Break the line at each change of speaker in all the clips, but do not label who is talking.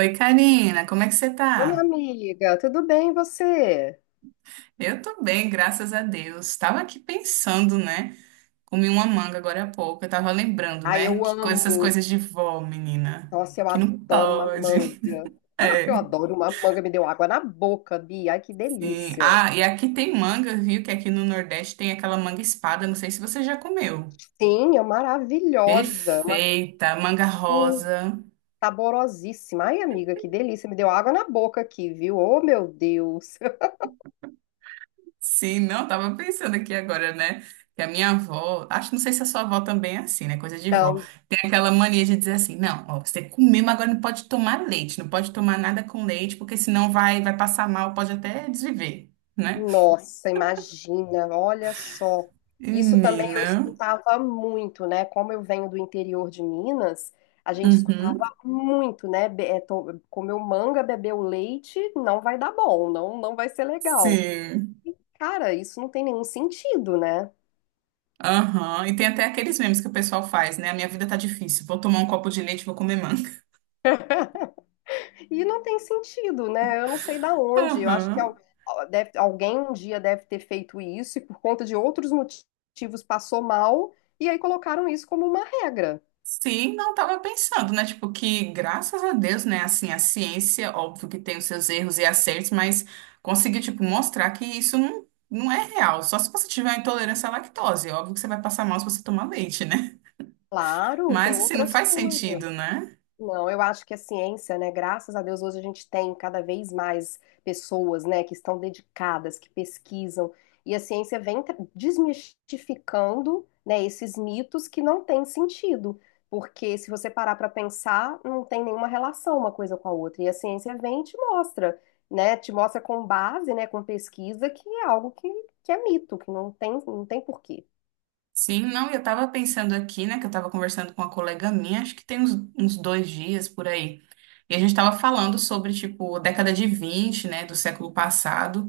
Oi, Karina, como é que você
Ô, minha
tá?
amiga, tudo bem e você?
Eu tô bem, graças a Deus. Tava aqui pensando, né? Comi uma manga agora há pouco. Eu tava lembrando,
Ai,
né?
eu
Que coisas, essas
amo.
coisas de vó, menina.
Nossa, eu
Que não
adoro uma
pode.
manga. Eu
É,
adoro uma manga, me deu água na boca, Bia. Ai, que
sim.
delícia.
Ah, e aqui tem manga, viu? Que aqui no Nordeste tem aquela manga espada. Não sei se você já comeu.
Sim, é maravilhosa. Uma
Perfeita, manga
uh,
rosa.
saborosíssima. Ai, amiga, que delícia. Me deu água na boca aqui, viu? Oh, meu Deus.
Sim, não, eu tava pensando aqui agora, né? Que a minha avó, acho, não sei se a sua avó também é assim, né? Coisa de vó.
Então,
Tem aquela mania de dizer assim, não, ó, você comeu mas agora não pode tomar leite, não pode tomar nada com leite, porque senão vai passar mal, pode até desviver, né?
nossa, imagina, olha só. Isso também eu
Menina.
escutava muito, né? Como eu venho do interior de Minas, a gente escutava
Uhum.
muito, né? Comeu manga, bebeu leite, não vai dar bom, não, não vai ser legal.
Sim.
Cara, isso não tem nenhum sentido, né?
Aham. E tem até aqueles memes que o pessoal faz, né? A minha vida tá difícil, vou tomar um copo de leite, vou comer manga.
E não tem sentido, né? Eu não sei da onde. Eu acho que
Aham.
alguém um dia deve ter feito isso e por conta de outros motivos passou mal e aí colocaram isso como uma regra.
Sim, não estava pensando, né? Tipo, que graças a Deus, né? Assim, a ciência, óbvio que tem os seus erros e acertos, mas conseguiu, tipo, mostrar que isso não é real. Só se você tiver uma intolerância à lactose. Óbvio que você vai passar mal se você tomar leite, né?
Claro, tem
Mas, assim, não
outras
faz
coisas.
sentido, né?
Não, eu acho que a ciência, né? Graças a Deus, hoje a gente tem cada vez mais pessoas, né, que estão dedicadas, que pesquisam, e a ciência vem desmistificando, né, esses mitos que não têm sentido, porque se você parar para pensar, não tem nenhuma relação uma coisa com a outra, e a ciência vem e te mostra, né, te mostra com base, né, com pesquisa, que é algo que é mito, que não tem, não tem porquê.
Sim, não, e eu tava pensando aqui, né? Que eu tava conversando com uma colega minha, acho que tem uns 2 dias por aí. E a gente estava falando sobre, tipo, década de 20, né, do século passado,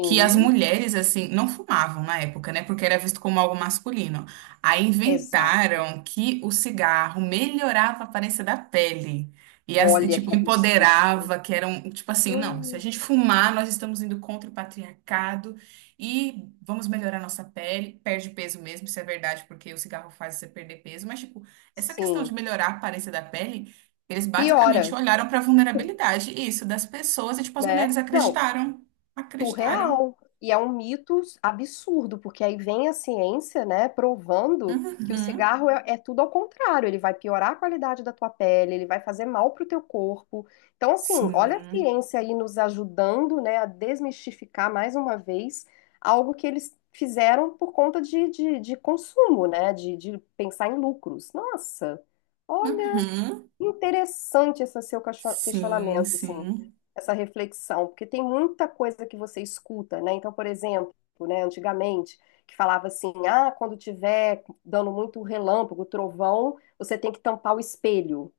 que as mulheres, assim, não fumavam na época, né, porque era visto como algo masculino. Aí
exato.
inventaram que o cigarro melhorava a aparência da pele.
Olha que
Tipo,
absurdo.
empoderava, que eram, tipo assim, não, se a
Hum,
gente fumar, nós estamos indo contra o patriarcado e vamos melhorar nossa pele. Perde peso mesmo, isso é verdade, porque o cigarro faz você perder peso, mas, tipo, essa questão
Sim,
de melhorar a aparência da pele eles basicamente
piora,
olharam para a vulnerabilidade, isso, das pessoas, e tipo, as
né?
mulheres
Não,
acreditaram. Acreditaram.
surreal. E é um mito absurdo, porque aí vem a ciência, né, provando que o
Uhum.
cigarro é, é tudo ao contrário. Ele vai piorar a qualidade da tua pele, ele vai fazer mal pro teu corpo. Então, assim, olha a
Sim.
ciência aí nos ajudando, né, a desmistificar mais uma vez algo que eles fizeram por conta de consumo, né, de pensar em lucros. Nossa, olha.
Uhum.
Interessante esse seu
Sim,
questionamento, assim,
sim.
essa reflexão, porque tem muita coisa que você escuta, né? Então, por exemplo, né, antigamente, que falava assim, ah, quando tiver dando muito relâmpago, trovão, você tem que tampar o espelho.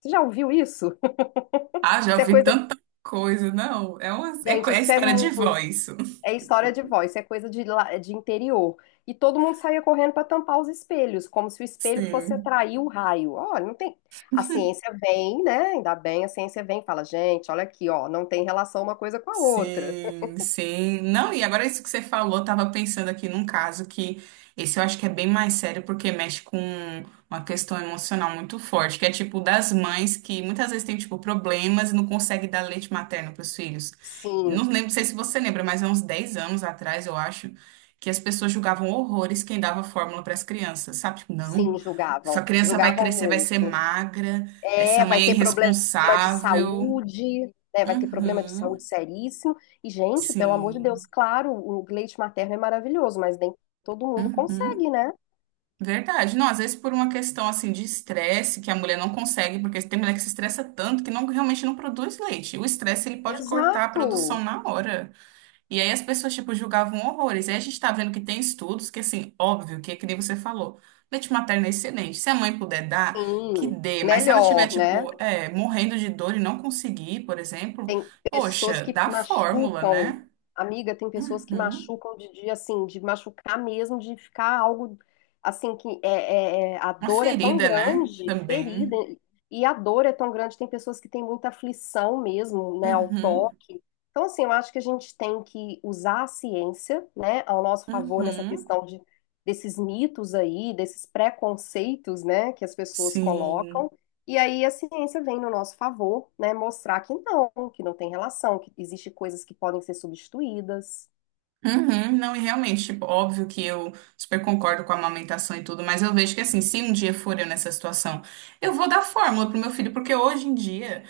Você já ouviu isso?
Ah, já
Isso é
ouvi
coisa,
tanta coisa, não. É uma,
gente,
é
isso é
história de vó, isso.
é história de voz, isso é coisa de, de interior. E todo mundo saía correndo para tampar os espelhos, como se o espelho fosse
Sim.
atrair o raio. Olha, não tem. A ciência vem, né? Ainda bem, a ciência vem e fala, gente, olha aqui, ó, não tem relação uma coisa com a outra.
Sim, sim. Não, e agora isso que você falou, eu tava pensando aqui num caso que esse eu acho que é bem mais sério porque mexe com uma questão emocional muito forte, que é tipo das mães que muitas vezes têm tipo problemas e não conseguem dar leite materno para os filhos.
Sim,
Não lembro, não sei se você lembra, mas há uns 10 anos atrás, eu acho, que as pessoas julgavam horrores quem dava fórmula para as crianças, sabe? Tipo, não,
sim, julgavam.
sua criança vai
Julgavam
crescer, vai ser
muito.
magra, essa
É, vai
mãe é
ter problema de
irresponsável.
saúde, né? Vai ter problema de saúde
Uhum.
seríssimo. E, gente, pelo amor de Deus,
Sim.
claro, o leite materno é maravilhoso, mas nem todo mundo
Uhum,
consegue, né?
verdade. Não, às vezes por uma questão assim de estresse que a mulher não consegue, porque tem mulher que se estressa tanto que não realmente não produz leite. O estresse ele pode cortar a
Exato.
produção na hora. E aí as pessoas tipo julgavam horrores. E aí a gente tá vendo que tem estudos que assim, óbvio, que é que nem você falou, leite materno é excelente. Se a mãe puder dar, que
Sim,
dê, mas se ela tiver
melhor, né?
tipo, morrendo de dor e não conseguir, por exemplo,
Tem pessoas
poxa,
que
dá fórmula,
machucam,
né?
amiga, tem pessoas que
Uhum.
machucam de assim, de machucar mesmo, de ficar algo assim que é, a
Uma
dor é tão
ferida, né?
grande, ferida,
Também.
e a dor é tão grande, tem pessoas que têm muita aflição mesmo, né, ao
Uhum.
toque. Então, assim, eu acho que a gente tem que usar a ciência, né, ao nosso favor nessa
Uhum,
questão de, desses mitos aí, desses preconceitos, né, que as pessoas colocam
sim.
e aí a ciência vem no nosso favor, né, mostrar que não tem relação, que existe coisas que podem ser substituídas,
Uhum, não, e realmente, tipo, óbvio que eu super concordo com a amamentação e tudo, mas eu vejo que assim, se um dia for eu nessa situação, eu vou dar fórmula pro meu filho, porque hoje em dia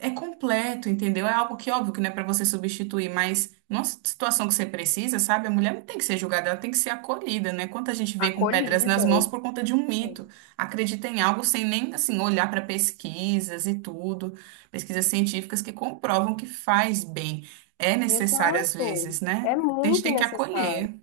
é completo, entendeu? É algo que, óbvio, que não é para você substituir, mas numa situação que você precisa, sabe? A mulher não tem que ser julgada, ela tem que ser acolhida, né? Quanta gente vem com pedras nas
acolhida.
mãos por conta de um mito, acredita em algo sem nem, assim, olhar para pesquisas e tudo, pesquisas científicas que comprovam que faz bem. É necessário às
Exato.
vezes, né?
É
A gente
muito
tem que
necessário
acolher.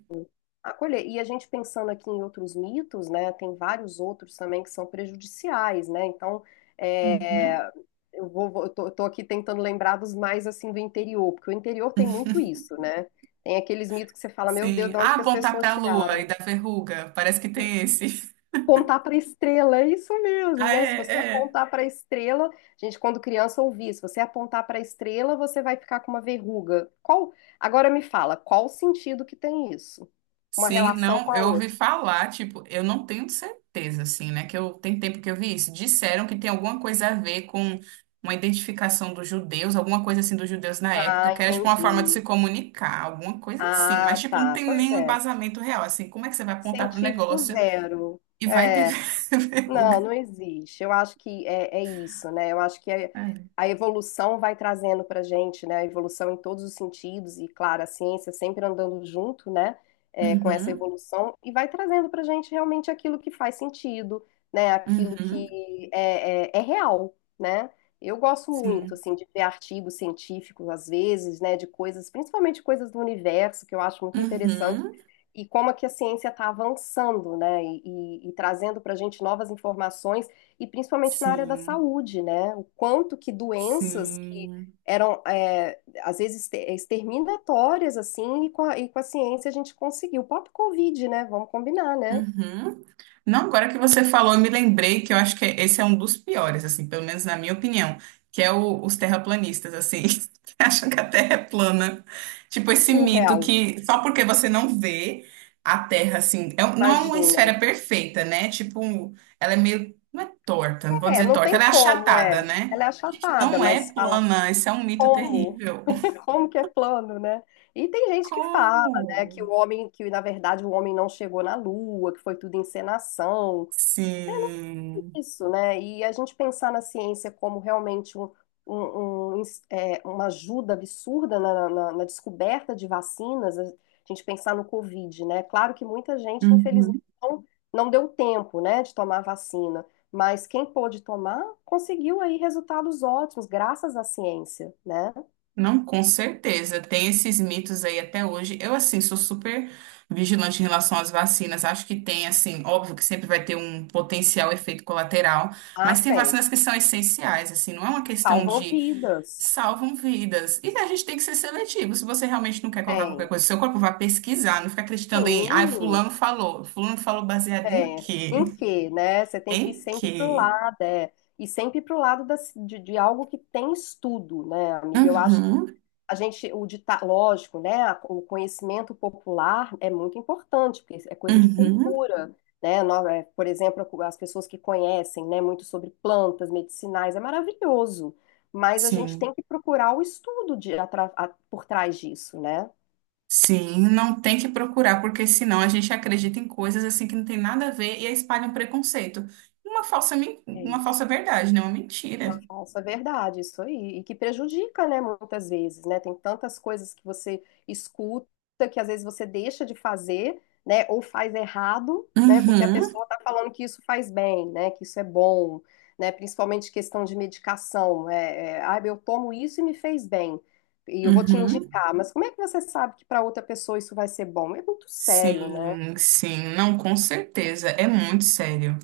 acolher. E a gente pensando aqui em outros mitos, né, tem vários outros também que são prejudiciais, né? Então, é,
Uhum.
eu tô aqui tentando lembrar dos mais assim do interior, porque o interior tem muito isso, né? Tem aqueles mitos que você fala, meu Deus,
Sim.
de
Ah,
onde que as
apontar para
pessoas
a lua e
tiraram?
dar verruga, parece que tem esse.
Apontar para a estrela, é isso mesmo,
Ah,
né? Se
é,
você
é.
apontar para a estrela, gente, quando criança ouvia, se você apontar para a estrela, você vai ficar com uma verruga. Qual? Agora me fala, qual o sentido que tem isso? Uma
Sim,
relação com
não,
a
eu ouvi
outra.
falar, tipo, eu não tenho certeza, assim, né? Que eu tem tempo que eu vi isso. Disseram que tem alguma coisa a ver com uma identificação dos judeus, alguma coisa assim dos judeus na época,
Ah,
que era tipo uma forma de
entendi.
se comunicar, alguma coisa assim. Mas,
Ah,
tipo, não
tá.
tem
Pois
nenhum
é.
embasamento real, assim. Como é que você vai apontar pro
Científico
negócio
zero.
e vai ter
É. Não,
verruga?
não existe. Eu acho que é, é isso, né? Eu acho que
É.
a evolução vai trazendo para gente, né? A evolução em todos os sentidos, e claro, a ciência sempre andando junto, né? É, com essa
Uhum,
evolução, e vai trazendo para gente realmente aquilo que faz sentido, né? Aquilo que
uhum,
é, é, é real, né? Eu gosto muito,
sim.
assim, de ver artigos científicos, às vezes, né? De coisas, principalmente coisas do universo, que eu acho muito interessante
Uhum,
e como é que a ciência está avançando, né? E, e trazendo para a gente novas informações, e principalmente na área da
sim,
saúde, né? O quanto que doenças que
sim.
eram, é, às vezes, exterminatórias, assim, e com a ciência a gente conseguiu. O próprio Covid, né? Vamos combinar, né?
Uhum. Não, agora que você falou, eu me lembrei que eu acho que esse é um dos piores, assim, pelo menos na minha opinião, os terraplanistas, assim, que acham que a Terra é plana. Tipo, esse mito
Surreal,
que só porque você não vê a Terra, assim, não é uma
imagina.
esfera perfeita, né? Tipo, ela é meio, não é torta, não vou
É,
dizer
não
torta,
tem
ela é
como,
achatada,
é.
né?
Ela é
Gente,
achatada,
não é
mas fala.
plana, esse é um mito
Como?
terrível.
Como que é plano, né? E tem gente que fala, né,
Como?
que o homem, que na verdade o homem não chegou na Lua, que foi tudo encenação. É, não tem
Sim.
isso, né? E a gente pensar na ciência como realmente um, é, uma ajuda absurda na, na descoberta de vacinas, a gente pensar no Covid, né? Claro que muita gente, infelizmente,
Uhum.
não, não deu tempo, né, de tomar a vacina, mas quem pôde tomar conseguiu aí resultados ótimos, graças à ciência, né?
Não, com certeza. Tem esses mitos aí até hoje. Eu, assim, sou super vigilante em relação às vacinas. Acho que tem, assim, óbvio que sempre vai ter um potencial efeito colateral,
Ah,
mas tem
sim.
vacinas que são essenciais, assim, não é uma questão
Salvam
de
vidas.
salvam vidas. E a gente tem que ser seletivo. Se você realmente não quer colocar qualquer
Tem.
coisa, no seu corpo vai pesquisar, não fica acreditando em, ah,
Sim,
fulano falou. Fulano falou baseado em
é.
quê?
Em que, né? Você tem que ir
Em
sempre pro
quê?
lado, é. E sempre pro lado da, de algo que tem estudo, né, amiga? Eu acho que
Uhum,
a gente, o dita, lógico, né? O conhecimento popular é muito importante, porque é coisa de
uhum,
cultura, né? Por exemplo, as pessoas que conhecem, né, muito sobre plantas medicinais, é maravilhoso. Mas a gente
sim.
tem que procurar o estudo de, por trás disso, né?
Sim, não tem que procurar, porque senão a gente acredita em coisas assim que não tem nada a ver e aí espalha um preconceito. Uma
É
uma
isso.
falsa verdade, né? Uma
Uma
mentira.
falsa verdade, isso aí. E que prejudica, né, muitas vezes, né? Tem tantas coisas que você escuta que às vezes você deixa de fazer, né, ou faz errado, né, porque a
Uhum,
pessoa tá falando que isso faz bem, né, que isso é bom, né, principalmente questão de medicação. É, é, ah, eu tomo isso e me fez bem, e eu vou te
uhum.
indicar, mas como é que você sabe que para outra pessoa isso vai ser bom? É muito sério, né?
Sim, sim, não, com certeza, é muito sério.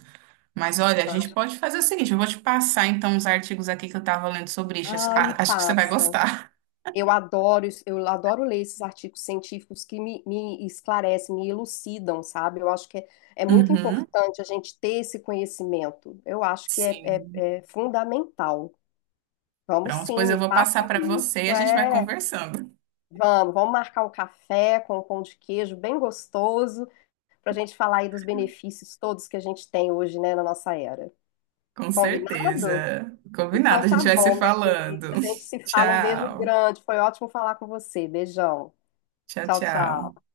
Mas olha, a
Eu
gente
acho.
pode fazer o seguinte, eu vou te passar então os artigos aqui que eu tava lendo sobre isso,
Ah, me
Acho que você vai
passa.
gostar.
Eu adoro, eu adoro ler esses artigos científicos que me esclarecem, me elucidam, sabe? Eu acho que é, é muito
Uhum.
importante a gente ter esse conhecimento. Eu acho que é,
Sim.
é fundamental. Vamos
Pronto,
sim,
pois eu
me
vou
passa
passar para você e
isso,
a gente vai
é.
conversando.
Vamos, vamos marcar um café com um pão de queijo bem gostoso para a gente falar aí dos benefícios todos que a gente tem hoje, né, na nossa era.
Com
Combinado?
certeza.
Então
Combinado, a
tá
gente vai se
bom, minha querida.
falando.
A gente se fala. Um beijo
Tchau.
grande. Foi ótimo falar com você. Beijão.
Tchau,
Tchau,
tchau.
tchau.